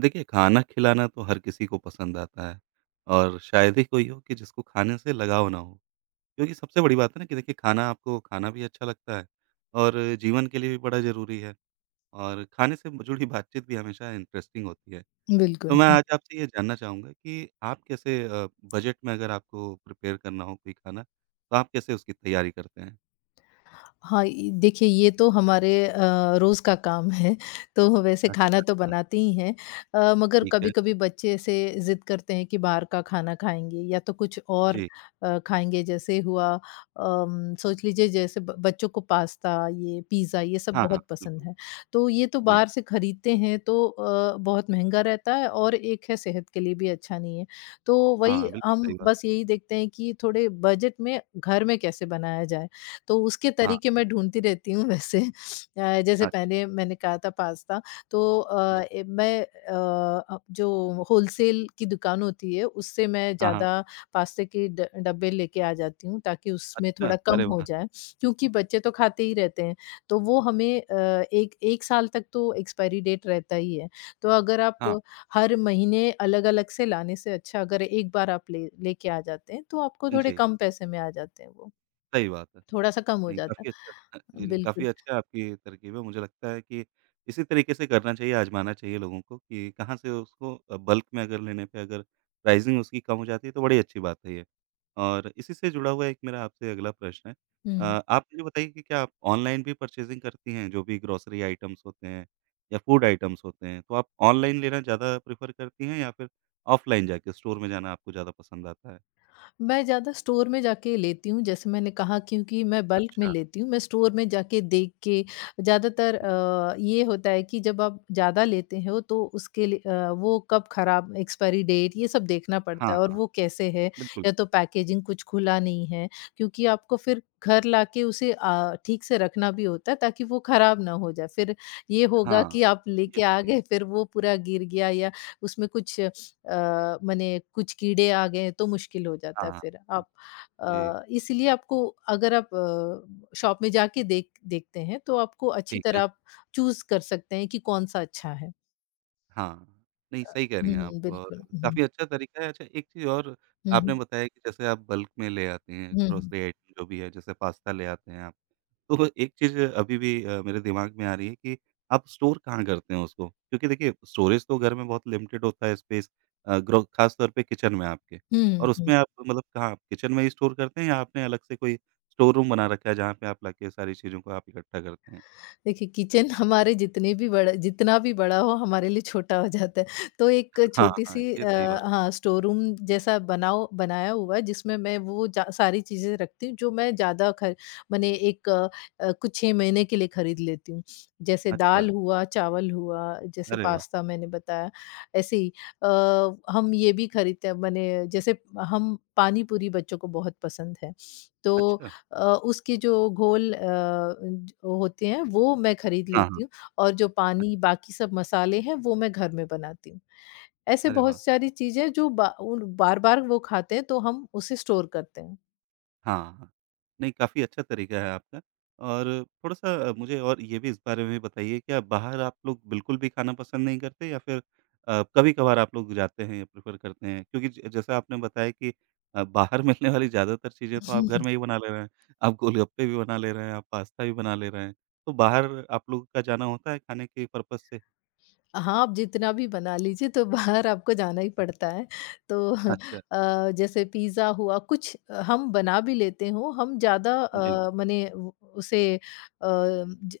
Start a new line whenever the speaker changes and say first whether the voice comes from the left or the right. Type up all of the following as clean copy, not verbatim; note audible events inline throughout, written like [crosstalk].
right: देखिए, खाना खिलाना तो हर किसी को पसंद आता है और शायद ही कोई हो कि जिसको खाने से लगाव ना हो। क्योंकि सबसे बड़ी बात है ना कि देखिए खाना आपको खाना भी अच्छा लगता है और जीवन के लिए भी बड़ा ज़रूरी है और खाने से जुड़ी बातचीत भी हमेशा इंटरेस्टिंग होती है। तो
left: बिल्कुल।
right: मैं आज आपसे ये जानना चाहूँगा कि आप कैसे बजट में अगर आपको प्रिपेयर करना हो कोई खाना, तो आप कैसे उसकी तैयारी करते हैं?
left: हाँ, ये देखिए ये तो हमारे रोज़ का काम है, तो वैसे
right: अच्छा।
left: खाना तो बनाते ही हैं। मगर
right: ठीक है।
left: कभी-कभी बच्चे ऐसे ज़िद करते हैं कि बाहर का खाना खाएँगे या तो कुछ और
right: जी।
left: खाएँगे जैसे हुआ सोच लीजिए जैसे ब बच्चों को पास्ता ये पिज़्ज़ा ये सब
right: हाँ, हाँ,
left: बहुत पसंद
right: बिल्कुल।
left: है। तो ये तो
right: जी।
left: बाहर से खरीदते हैं तो बहुत महँगा रहता है और एक है सेहत के लिए भी अच्छा नहीं है। तो वही
right: हाँ, बिल्कुल
left: हम
right: सही बात।
left: बस यही देखते हैं कि थोड़े बजट में घर में कैसे बनाया जाए? तो उसके
right: हाँ।
left: तरीके मैं ढूँढती रहती हूँ वैसे। जैसे
right: अच्छा।
left: पहले मैंने कहा था पास्ता तो
right: जी।
left: अब जो होलसेल की दुकान होती है उससे मैं
right: हाँ, हाँ।
left: ज़्यादा पास्ते के ड डब्बे लेके आ जाती हूँ ताकि उसमें
right: अच्छा,
left: थोड़ा कम
right: अरे
left: हो
right: वाह!
left: जाए। क्योंकि बच्चे तो खाते ही रहते हैं, तो वो हमें एक 1 साल तक तो एक्सपायरी डेट रहता ही है। तो अगर आप
right: हाँ।
left: हर महीने अलग-अलग से लाने से अच्छा अगर एक बार आप ले लेके आ जाते हैं तो आपको थोड़े
right: जी,
left: कम पैसे में आ जाते हैं वो।
right: सही बात है।
left: थोड़ा-सा कम हो
right: नहीं,
left: जाता।
right: काफ़ी अच्छा। [laughs] जी, जी,
left: बिल्कुल।
right: काफ़ी अच्छा आपकी तरकीब है। मुझे लगता है कि इसी तरीके से करना चाहिए, आज़माना चाहिए लोगों को कि कहाँ से उसको बल्क में अगर लेने पे अगर प्राइसिंग उसकी कम हो जाती है, तो बड़ी अच्छी बात है ये। और इसी से जुड़ा हुआ एक मेरा आपसे अगला प्रश्न है। अ,
left: हुँ।
right: आप मुझे बताइए कि क्या आप ऑनलाइन भी परचेज़िंग करती हैं? जो भी ग्रोसरी आइटम्स होते हैं या फूड आइटम्स होते हैं, तो आप ऑनलाइन लेना ज़्यादा प्रेफ़र करती हैं या फिर ऑफ़लाइन जाके स्टोर में जाना आपको ज़्यादा पसंद आता है?
left: मैं ज़्यादा स्टोर में जाके लेती हूँ, जैसे मैंने कहा क्योंकि मैं बल्क में
right: अच्छा।
left: लेती हूँ, मैं स्टोर में जाके देख के ज़्यादातर
right: जी।
left: ये होता है कि जब आप ज़्यादा लेते हो तो उसके लिए वो कब खराब एक्सपायरी डेट ये सब देखना पड़ता
right: हाँ,
left: है और
right: हाँ,
left: वो कैसे है
right: बिल्कुल।
left: या तो पैकेजिंग कुछ खुला नहीं है, क्योंकि आपको फिर घर लाके उसे ठीक से रखना भी होता है ताकि वो खराब ना हो जाए। फिर ये होगा
right: हाँ,
left: कि आप
right: ये
left: लेके आ
right: सही है।
left: गए फिर वो पूरा गिर गया या उसमें कुछ मने कुछ कीड़े आ गए तो मुश्किल हो
right: हाँ,
left: जाता है
right: हाँ।
left: फिर
right: हुँ,
left: आप
right: जी,
left: इसलिए आपको अगर आप शॉप में जाके देखते हैं तो आपको अच्छी
right: ठीक
left: तरह
right: है।
left: आप चूज़ कर सकते हैं कि कौन-सा अच्छा है।
right: हाँ, नहीं सही कह रही
left: हुँ,
right: हैं आप
left: हुँ,
right: और
left: बिल्कुल। हुँ,
right: काफ़ी अच्छा तरीका है। अच्छा एक चीज़ और
left: हुँ, हुँ,
right: आपने बताया कि जैसे आप बल्क में ले आती हैं
left: हुँ, हुँ, हुँ,
right: ग्रोसरी आइटम जो भी है, जैसे पास्ता ले आते हैं आप। तो एक चीज़ अभी भी मेरे दिमाग में आ रही है कि आप स्टोर कहाँ करते हैं उसको? क्योंकि देखिए स्टोरेज तो घर में बहुत लिमिटेड होता है स्पेस अ, ग्रो ख़ास तौर पे किचन में आपके।
left: हुँ, हुँ,
right: और
left: हुँ।
right: उसमें आप मतलब कहाँ किचन में ही स्टोर करते हैं या आपने अलग से कोई स्टोर रूम बना रखा है जहाँ पे आप लाके सारी चीज़ों को आप इकट्ठा करते हैं?
left: देखिए किचन [laughs] हमारे जितने भी बड़ा जितना भी बड़ा हो हमारे लिए छोटा हो जाता है तो एक
right: हाँ,
left: छोटी
right: हाँ,
left: सी
right: ये सही बात।
left: हाँ स्टोर रूम जैसा बनाओ बनाया हुआ है जिसमें मैं सारी चीज़ें रखती हूँ जो मैं ज़्यादा खर मैंने एक कुछ छः महीने के लिए खरीद लेती हूँ जैसे
right: अच्छा,
left: दाल हुआ चावल हुआ जैसे
right: अरे वाह!
left: पास्ता मैंने बताया ऐसे ही हम ये भी खरीदते हैं मैंने जैसे हम पानी पूरी बच्चों को बहुत पसंद है तो
right: अच्छा,
left: उसके जो घोल अ, ज होते हैं वो मैं खरीद
right: हाँ, हाँ,
left: लेती हूँ और जो
right: अच
left: पानी बाकी सब मसाले हैं वो मैं घर में बनाती हूँ। ऐसे
right: अरे
left: बहुत
right: वाह!
left: सारी चीज़ें जो बा उन बार-बार वो खाते हैं तो हम उसे स्टोर करते हैं।
right: हाँ, हाँ। नहीं, काफ़ी अच्छा तरीका है आपका और थोड़ा-सा मुझे और ये भी इस बारे में बताइए, क्या बाहर आप लोग बिल्कुल भी खाना पसंद नहीं करते या फिर कभी-कभार आप लोग जाते हैं या प्रेफ़र करते हैं? क्योंकि ज जैसा आपने बताया कि बाहर मिलने वाली ज़्यादातर चीज़ें तो आप घर में ही
left: [laughs]
right: बना ले रहे हैं। आप गोलगप्पे भी बना ले रहे हैं, आप पास्ता भी बना ले रहे हैं। तो बाहर आप लोग का जाना होता है खाने के पर्पज़ से?
left: हाँ, आप जितना भी बना लीजिए तो बाहर आपको जाना ही पड़ता है। तो [laughs]
right: अच्छा।
left: जैसे पिज़्ज़ा हुआ कुछ हम बना भी लेते हों, हम ज़्यादा
right: जी।
left: अ, मने उ उसे अ, ज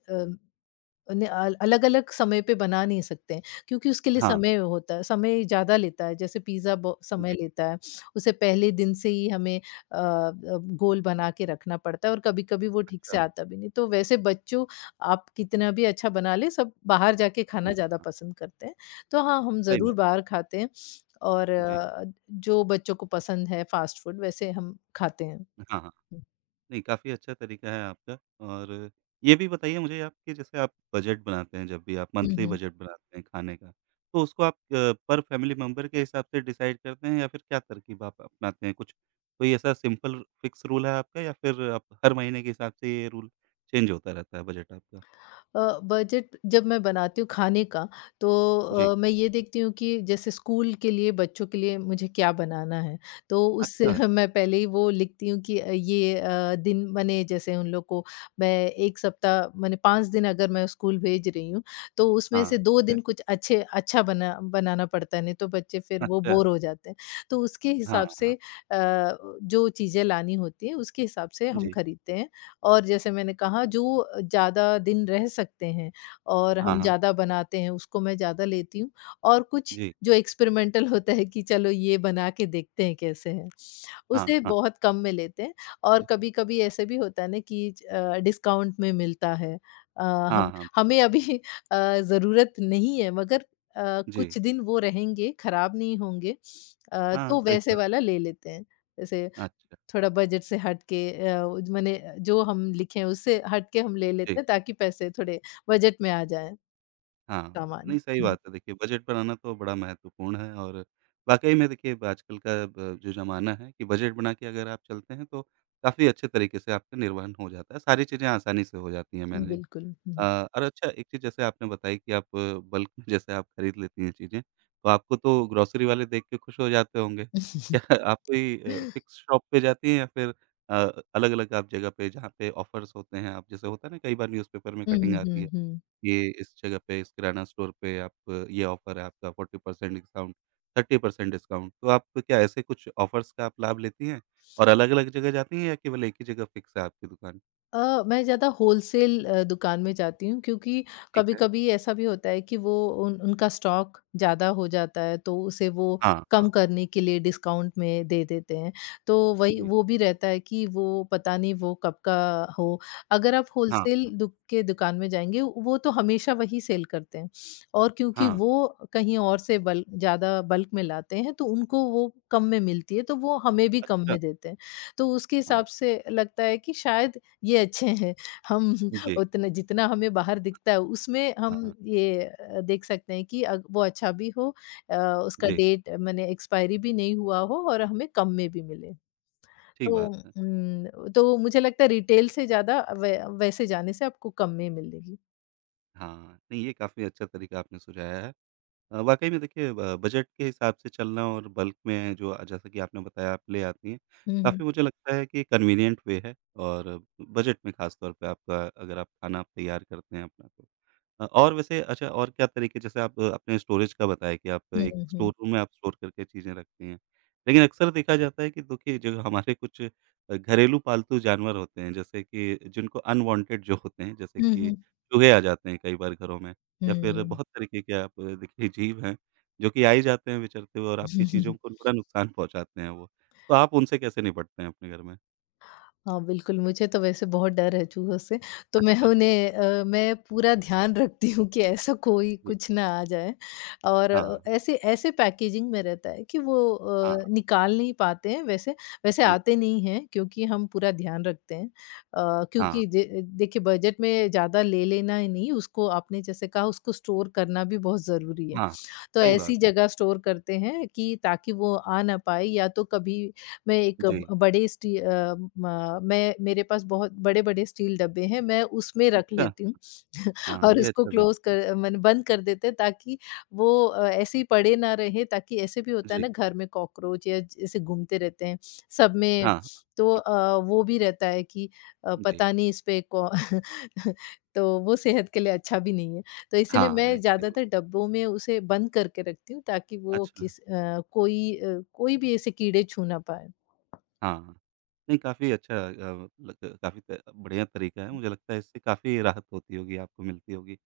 left: अ ने अल अलग-अलग समय पे बना नहीं सकते हैं, क्योंकि उसके लिए
right: हाँ,
left: समय होता है, समय ज़्यादा लेता है, जैसे पिज़्ज़ा ब समय
right: जी।
left: लेता है, उसे पहले दिन से ही हमें गोल बना के रखना पड़ता है और कभी-कभी वो ठीक
right: अच्छा,
left: से
right: हाँ।
left: आता भी नहीं। तो वैसे बच्चों आप कितना भी अच्छा बना लें, सब बाहर जाके खाना ज़्यादा पसंद करते हैं। तो हाँ, हम
right: सही
left: ज़रूर
right: बात।
left: बाहर खाते हैं और
right: जी।
left: जो बच्चों को पसंद है फ़ास्ट फ़ूड, वैसे हम खाते हैं।
right: हाँ, हाँ। नहीं काफ़ी अच्छा तरीका है आपका और ये भी बताइए मुझे आप कि जैसे आप बजट बनाते हैं जब भी आप
left: हुँ,
right: मंथली
left: हुँ।
right: बजट बनाते हैं खाने का, तो उसको आप पर फैमिली मेंबर के हिसाब से डिसाइड करते हैं या फिर क्या तरकीब आप अपनाते हैं? कुछ कोई ऐसा सिंपल फिक्स रूल है आपका या फिर आप हर महीने के हिसाब से ये रूल चेंज होता रहता है बजट आपका?
left: बजट जब मैं बनाती हूँ खाने का तो
right: जी।
left: मैं ये देखती हूँ कि जैसे स्कूल के लिए बच्चों के लिए मुझे क्या बनाना है तो उससे
right: अच्छा।
left: [laughs] मैं पहले ही वो लिखती हूँ कि दिन मैंने जैसे उन लोग को मैं एक सप्ताह मैंने पाँच दिन अगर मैं स्कूल भेज रही हूँ तो उसमें
right: हाँ,
left: से दो
right: ठीक है।
left: दिन कुछ अच्छे अच्छा बनाना पड़ता है नहीं तो बच्चे फिर वो
right: अच्छा।
left: बोर हो जाते हैं तो उसके
right: हाँ,
left: हिसाब से
right: हाँ।
left: जो चीज़ें लानी होती हैं उसके हिसाब से हम
right: जी।
left: खरीदते हैं और जैसे मैंने कहा जो ज़्यादा दिन रह सकते हैं और
right: हाँ,
left: हम
right: हाँ।
left: ज़्यादा बनाते हैं उसको मैं ज़्यादा लेती हूँ और कुछ
right: जी।
left: जो एक्सपेरिमेंटल होता है कि चलो ये बना के देखते हैं कैसे है,
right: हाँ,
left: उसे
right: हाँ।
left: बहुत कम में लेते हैं और
right: जी।
left: कभी-कभी ऐसे भी होता है ना कि डिस्काउंट में मिलता है। हम
right: हाँ, हाँ।
left: हमें अभी [laughs] ज़रूरत नहीं है मगर
right: जी।
left: कुछ दिन वो रहेंगे, खराब नहीं होंगे
right: हाँ,
left: तो
right: सही
left: वैसे
right: बात।
left: वाला ले लेते हैं। जैसे
right: अच्छा।
left: थोड़ा बजट से हट के अ, उज मने जो हम लिखे हैं उससे हट के हम ले
right: जी।
left: लेते हैं ताकि पैसे थोड़े बजट में आ जाएँ
right: हाँ,
left: सामान।
right: नहीं सही बात है देखिए बजट बनाना तो बड़ा महत्वपूर्ण है और वाक़ई में देखिए आजकल का ब जो ज़माना है कि बजट बना के अगर आप चलते हैं तो काफ़ी अच्छे तरीके से आपका निर्वहन हो जाता है, सारी चीज़ें आसानी से हो जाती हैं
left: हुँ,
right: मैनेज।
left: बिल्कुल।
right: अ,
left: हुँ।
right: और अच्छा एक चीज़ जैसे आपने बताई कि आप बल्क में जैसे आप खरीद लेती हैं चीज़ें, तो आपको तो ग्रोसरी वाले देख के खुश हो जाते होंगे। क्या [laughs] आप कोई फिक्स शॉप पे जाती हैं या फिर अ, अलग-अलग आप जगह पे जहाँ पे ऑफर्स होते हैं आप जैसे होता है ना कई बार न्यूज़पेपर में
left: हुँ,
right: कटिंग
left: हुँ,
right: आती
left: हुँ,
right: है।
left: हुँ। [laughs]
right: ये इस जगह पे, इस किराना स्टोर पे आप ये ऑफर है आपका 40% डिस्काउंट, 30% डिस्काउंट। तो आप क्या ऐसे कुछ ऑफर्स का आप लाभ लेती हैं? और अलग-अलग जगह जाती हैं या केवल एक ही जगह फिक्स है आपकी दुकान?
left: मैं ज़्यादा होलसेल दुकान में जाती हूँ क्योंकि
right: ठीक है।
left: कभी-कभी ऐसा भी होता है कि वो उन उनका स्टॉक ज़्यादा हो जाता है, तो उसे वो
right: हाँ,
left: कम
right: हाँ।
left: करने के लिए डिस्काउंट में दे देते हैं। तो वही
right: जी।
left: वो भी रहता है कि वो पता नहीं वो कब का हो। अगर आप
right: हाँ,
left: होलसेल दुकान में जाएँगे, वो तो हमेशा वही सेल करते हैं और क्योंकि
right: हाँ।
left: वो कहीं और से बल ज़्यादा बल्क में लाते हैं, तो उनको वो कम में मिलती है, तो वो हमें भी कम
right: अच्छा।
left: में देते हैं। तो उसके
right: हाँ।
left: हिसाब से लगता है कि शायद ये अच्छे हैं। हम [laughs]
right: जी।
left: उतना जितना हमें बाहर दिखता है उसमें
right: हाँ,
left: हम
right: हाँ।
left: ये देख सकते हैं कि अग वो अच्छा भी हो अ, उसका
right: जी,
left: डेट माने एक्सपायरी भी नहीं हुआ हो और हमें कम में भी मिले।
right: ठीक
left: तो
right: बात है।
left: तो मुझे लगता है रिटेल से ज़्यादा वै वैसे जाने से आपको कम में मिलेगी।
right: हाँ, नहीं ये काफ़ी अच्छा तरीका आपने सुझाया है। वाक़ई में देखिए ब बजट के हिसाब से चलना और बल्क में जो जैसा कि आपने बताया आप ले आती हैं,
left: हुँ, हुँ।
right: काफ़ी मुझे लगता है कि कन्वीनिएंट वे है और बजट में ख़ास तौर पे आपका अगर आप खाना तैयार करते हैं अपना तो। और वैसे अच्छा और क्या तरीके जैसे आप अपने स्टोरेज का बताया कि आप
left: हुँ,
right: एक
left: हुँ।
right: स्टोर रूम में आप स्टोर करके चीज़ें रखती हैं। लेकिन अक्सर देखा जाता है कि देखिए जो हमारे कुछ घरेलू पालतू जानवर होते हैं जैसे कि जिनको अनवांटेड जो होते हैं जैसे
left: हुँ,
right: कि
left: हुँ।
right: चूहे आ जाते हैं कई बार घरों में या फिर
left: हुँ।
right: बहुत तरीके के आप देखिए जीव हैं, जो कि आ ही जाते हैं विचरते हुए और आपकी चीज़ों
left: [laughs]
right: को बड़ा नुकसान पहुँचाते हैं वो। तो आप उनसे कैसे निपटते हैं अपने घर में?
left: हाँ, बिल्कुल, मुझे तो वैसे बहुत डर है चूहों से, तो मैं
right: अच्छा।
left: उन्हें मैं पूरा ध्यान रखती हूँ कि ऐसा कोई
right: जी।
left: कुछ ना आ जाए और
right: हाँ,
left: ऐसे ऐसे पैकेजिंग में रहता है कि वो
right: हाँ,
left: निकाल नहीं पाते हैं वैसे, वैसे
right: जी।
left: आते नहीं हैं क्योंकि हम पूरा ध्यान रखते हैं।
right: हाँ,
left: क्योंकि दे देखिए बजट में ज़्यादा ले लेना ही नहीं, उसको आपने जैसे कहा उसको स्टोर करना भी बहुत ज़रूरी है।
right: हाँ।
left: तो
right: सही
left: ऐसी
right: बात है।
left: जगह स्टोर करते हैं कि ताकि वो आ ना पाए या तो कभी मैं एक ब
right: जी।
left: बड़े स्टी अ, म मैं मेरे पास बहुत बड़े-बड़े स्टील डब्बे हैं, मैं उसमें रख
right: अच्छा।
left: लेती हूँ [laughs]
right: हाँ,
left: और
right: ये
left: उसको
right: अच्छा तरी
left: क्लोज़ कर मैंने बंद कर देते हैं ताकि वो ऐसे ही पड़े ना रहें ताकि ऐसे भी होता है
right: जी।
left: ना घर में कॉकरोच ऐसे घूमते रहते हैं सब में,
right: हाँ,
left: तो वो भी रहता है कि
right: जी।
left: पता नहीं इस पे कौ [laughs] तो वो सेहत के लिए अच्छा भी नहीं है। तो इसीलिए
right: हाँ, नहीं
left: मैं
right: सही बात।
left: ज़्यादातर डब्बों में उसे बंद करके रखती हूँ ताकि वो
right: अच्छा।
left: किस अ, कोई भी ऐसे कीड़े छू ना पाए।
right: हाँ। नहीं काफ़ी अच्छा अ, लग काफ़ी त बढ़िया तरीका है, मुझे लगता है इससे काफ़ी राहत होती होगी, आपको मिलती होगी।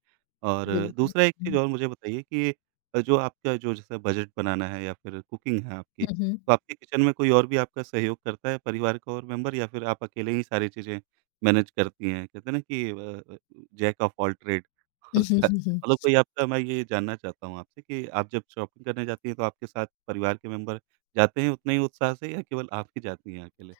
right: और
left: बिल्कुल।
right: दूसरा एक चीज़ और मुझे बताइए कि जो आपका जो जैसे बजट बनाना है या फिर कुकिंग है आपकी,
left: हुँ, हुँ,
right: तो आपके किचन में कोई और भी आपका सहयोग करता है परिवार का और मेंबर या फिर आप अकेले ही सारी चीज़ें मैनेज करती हैं? कहते हैं ना कि जैक ऑफ ऑल ट्रेड। [laughs] और सा
left: हुँ। [laughs]
right: मतलब कोई आपका मैं ये जानना चाहता हूँ आपसे कि आप जब शॉपिंग करने जाती हैं, तो आपके साथ परिवार के मेंबर जाते हैं उतने ही उत्साह से या केवल आप ही जाती हैं अकेले?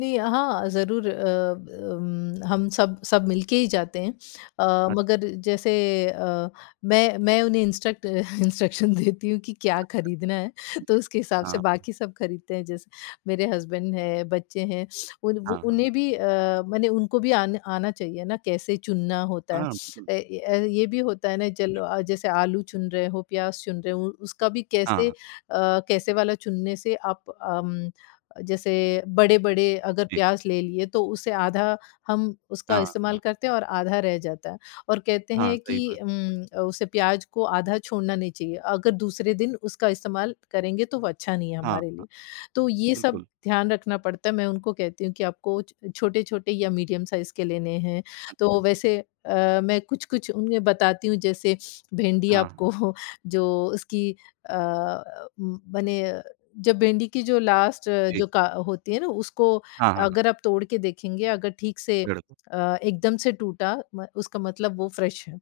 left: नहीं, हाँ, ज़रूर हम सब सब मिलके ही जाते हैं। अ,
right: अच्छा
left: मगर जैसे अ, मैं उन्हें इंस्ट्रक्ट [laughs] इंस्ट्रक्शन देती हूँ कि क्या खरीदना है, तो
right: जी,
left: उसके हिसाब से
right: हाँ,
left: बाकी सब खरीदते हैं। जैसे मेरे हस्बैंड हैं, बच्चे हैं, उन वो
right: हाँ, हाँ।
left: उन्हें भी माने उनको भी आन आना चाहिए ना, कैसे चुनना होता है।
right: हाँ, बिल्कुल।
left: ये भी होता है ना, चलो जैसे आलू चुन रहे हो, प्याज़ चुन रहे हो, उसका भी कैसे
right: हाँ,
left: कैसे वाला चुनने से आप अम जैसे बड़े-बड़े अगर
right: जी।
left: प्याज ले लिए तो उसे आधा हम उसका
right: हाँ,
left: इस्तेमाल
right: हाँ,
left: करते हैं और आधा रह जाता है और कहते
right: हाँ,
left: हैं
right: सही
left: कि
right: बात।
left: उसे प्याज को आधा छोड़ना नहीं चाहिए। अगर दूसरे दिन उसका इस्तेमाल करेंगे तो वो अच्छा नहीं है
right: हाँ,
left: हमारे लिए।
right: हाँ,
left: तो ये सब
right: बिल्कुल।
left: ध्यान रखना पड़ता है। मैं उनको कहती हूँ कि आपको छ छोटे-छोटे या मीडियम साइज़ के लेने हैं।
right: अच्छा,
left: तो वैसे मैं कुछ-कुछ उन्हें बताती हूँ जैसे भिंडी
right: हाँ, हाँ,
left: आपको [laughs] जो उसकी अ, उम, बने जब भिंडी की जो लास्ट
right: जी।
left: जो का होती है ना उसको
right: हाँ, हाँ, हाँ,
left: अगर आप तोड़ के देखेंगे अगर ठीक से
right: पेड़ को।
left: एकदम से टूटा म उसका मतलब वो फ्रेश है।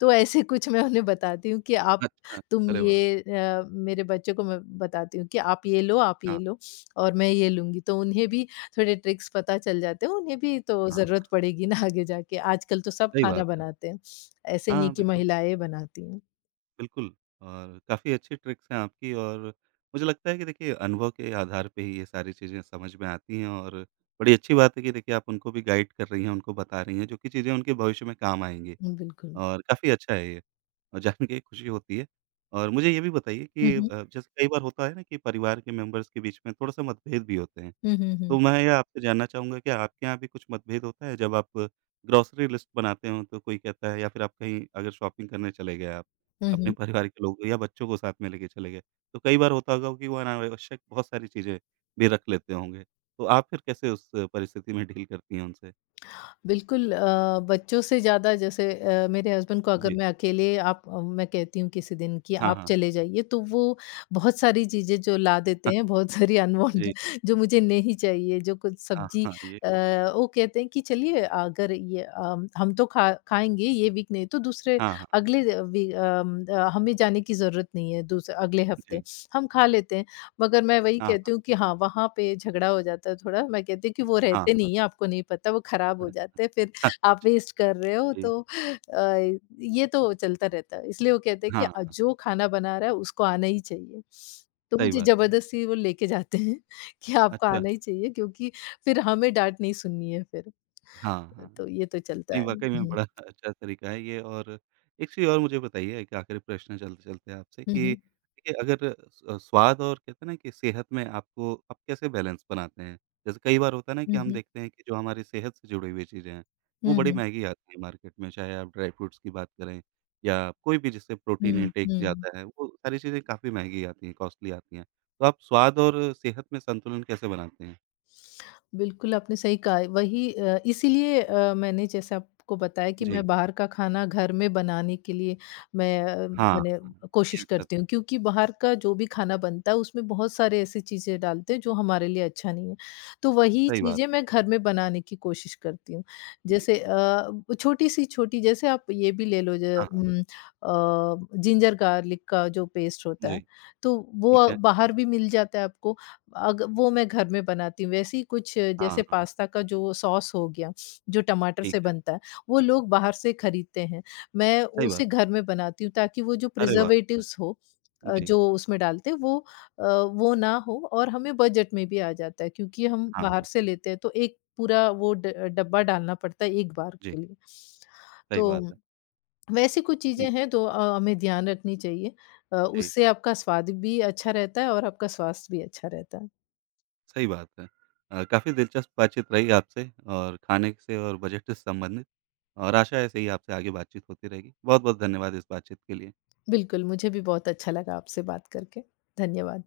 left: तो ऐसे कुछ मैं उन्हें बताती हूँ कि आप
right: अच्छा,
left: तुम
right: अरे वाह!
left: ये अ, मेरे बच्चों को मैं बताती हूँ कि आप ये
right: हाँ,
left: लो और मैं ये लूँगी। तो उन्हें भी थोड़े ट्रिक्स पता चल जाते हैं, उन्हें भी तो
right: हाँ,
left: ज़रूरत पड़ेगी ना आगे जाके। आजकल तो सब
right: सही
left: खाना
right: बात है।
left: बनाते हैं, ऐसे नहीं
right: हाँ,
left: कि
right: बिल्कुल,
left: महिलाएँ बनाती हैं।
right: बिल्कुल और काफ़ी अच्छी ट्रिक्स हैं आपकी और मुझे लगता है कि देखिए अनुभव के आधार पे ही ये सारी चीज़ें समझ में आती हैं और बड़ी अच्छी बात है कि देखिए आप उनको भी गाइड कर रही हैं, उनको बता रही हैं, जो कि चीज़ें उनके भविष्य में काम आएँगी।
left: हुँ, बिल्कुल।
right: और काफ़ी अच्छा है ये, और जान के खुशी होती है। और मुझे ये भी बताइए
left: हुँ,
right: कि
left: हुँ।
right: जैसे कई बार होता है ना कि परिवार के मेंबर्स के बीच में थोड़ा-सा मतभेद भी होते हैं,
left: हुँ, हुँ, हुँ।
right: तो मैं ये आपसे जानना चाहूँगा कि आपके यहाँ भी कुछ मतभेद होता है? जब आप ग्रोसरी लिस्ट बनाते हो तो कोई कहता है या फिर आप कहीं अगर शॉपिंग करने चले गए आप,
left: हुँ,
right: अपने
left: हुँ।
right: परिवार के लोग या बच्चों को साथ में लेके चले गए, तो कई बार होता होगा कि वो अनावश्यक बहुत सारी चीज़ें भी रख लेते होंगे, तो आप फिर कैसे उस परिस्थिति में डील करती हैं उनसे?
left: बिल्कुल बच्चों से ज़्यादा जैसे मेरे हस्बैंड को अगर
right: जी।
left: मैं मैं कहती हूँ किसी दिन कि
right: हाँ,
left: आप
right: हाँ।
left: चले जाइए तो वो बहुत सारी चीज़ें जो ला देते
right: हाँ,
left: हैं, बहुत सारी अनवांटेड
right: जी।
left: [laughs] जो मुझे नहीं चाहिए, जो कुछ
right: हाँ,
left: सब्ज़ी
right: हाँ, ये
left: अ,
right: हो
left: वो कहते हैं कि चलिए अगर ये हम तो खा खाएँगे ये वीक नहीं तो दूसरे
right: हाँ, हाँ।
left: अगले वी अम, अ, हमें जाने की ज़रूरत नहीं है दूसरे अगले हफ्ते,
right: जी।
left: हम खा लेते हैं। मगर मैं वही
right: हाँ,
left: कहती हूँ कि हाँ, वहाँ पे झगड़ा हो जाता है थोड़ा। मैं कहती हूँ कि वो
right: हाँ,
left: रहते
right: हाँ,
left: नहीं है, आपको नहीं पता, वो खराब हो जाते हैं, फिर
right: हाँ,
left: आप वेस्ट कर रहे हो
right: जी।
left: तो ये तो चलता रहता है। इसलिए वो कहते हैं कि
right: हाँ,
left: जो खाना बना रहा है उसको आना ही चाहिए। तो
right: सही
left: मुझे
right: बात है।
left: ज़बरदस्ती वो लेके जाते हैं [laughs] कि आपको
right: अच्छा।
left: आना ही चाहिए क्योंकि फिर हमें डाँट नहीं सुननी है फिर।
right: हाँ, हाँ।
left: तो ये तो चलता
right: नहीं,
left: है।
right: वाक़ई में
left: हुँ,
right: बड़ा [laughs] अच्छा तरीका है ये और एक चीज़ और मुझे बताइए एक आखिरी प्रश्न चलते-चलते आपसे
left: हुँ,
right: कि
left: हुँ,
right: देखिए अगर स्वाद और कहते हैं ना कि सेहत में आपको आप कैसे बैलेंस बनाते हैं? जैसे कई बार होता है ना कि
left: हुँ,
right: हम
left: हुँ,
right: देखते हैं कि जो हमारी सेहत से जुड़ी हुई चीज़ें हैं, वो
left: हुँ,
right: बड़ी
left: हुँ,
right: महँगी आती हैं मार्केट में, चाहे आप ड्राई फ्रूट्स की बात करें या कोई भी जिससे प्रोटीन
left: हुँ,
right: इंटेक
left: हुँ।
right: जाता है, वो सारी चीज़ें काफ़ी महँगी आती हैं, कॉस्टली आती हैं। तो आप स्वाद और सेहत में संतुलन कैसे बनाते हैं?
left: बिल्कुल, आपने सही कहा। वही इसीलिए मैंने जैसे आपको बताया कि
right: जी,
left: मैं बाहर का खाना घर में बनाने के लिए मैं अ,
right: हाँ,
left: मैंने
right: हाँ, ये
left: कोशिश
right: अच्छा
left: करती हूँ
right: तरीका है,
left: क्योंकि बाहर का जो भी खाना बनता है, उसमें बहुत सारे ऐसी चीज़ें डालते हैं जो हमारे लिए अच्छा नहीं है। तो वही
right: सही बात।
left: चीज़ें मैं घर में बनाने की कोशिश करती हूँ।
right: जी,
left: जैसे छोटी जैसे आप ये भी ले लो
right: हाँ, हाँ,
left: जिंजर गार्लिक का जो पेस्ट होता
right: जी।
left: है, तो
right: ठीक
left: वो
right: है।
left: बाहर भी मिल जाता है आपको अग वो मैं घर में बनाती हूँ। वैसे ही कुछ
right: हाँ,
left: जैसे
right: हाँ, हाँ,
left: पास्ता का जो सॉस हो गया, जो टमाटर
right: ठीक
left: से
right: है,
left: बनता है, वो लोग बाहर से खरीदते हैं। मैं
right: सही बात।
left: उसे घर में बनाती हूँ ताकि वो जो
right: अरे वाह! अ,
left: प्रिज़र्वेटिव्स हो
right: जी,
left: जो उसमें डालते हैं वो ना हो और हमें बजट में भी आ जाता है क्योंकि हम
right: हाँ,
left: बाहर
right: हाँ,
left: से लेते हैं तो एक पूरा वो ड डब्बा डालना पड़ता है एक बार
right: जी,
left: के लिए।
right: सही
left: तो
right: बात है।
left: वैसी कुछ
right: जी,
left: चीज़ें हैं तो हमें ध्यान रखनी चाहिए।
right: जी,
left: उससे आपका स्वाद भी अच्छा रहता है और आपका स्वास्थ्य भी अच्छा रहता है।
right: सही बात है। काफ़ी दिलचस्प बातचीत रही आपसे और खाने से और बजट से संबंधित और आशा है ऐसे ही आपसे आगे बातचीत होती रहेगी। बहुत-बहुत धन्यवाद इस बातचीत के लिए।
left: बिल्कुल, मुझे भी बहुत अच्छा लगा आपसे बात करके। धन्यवाद।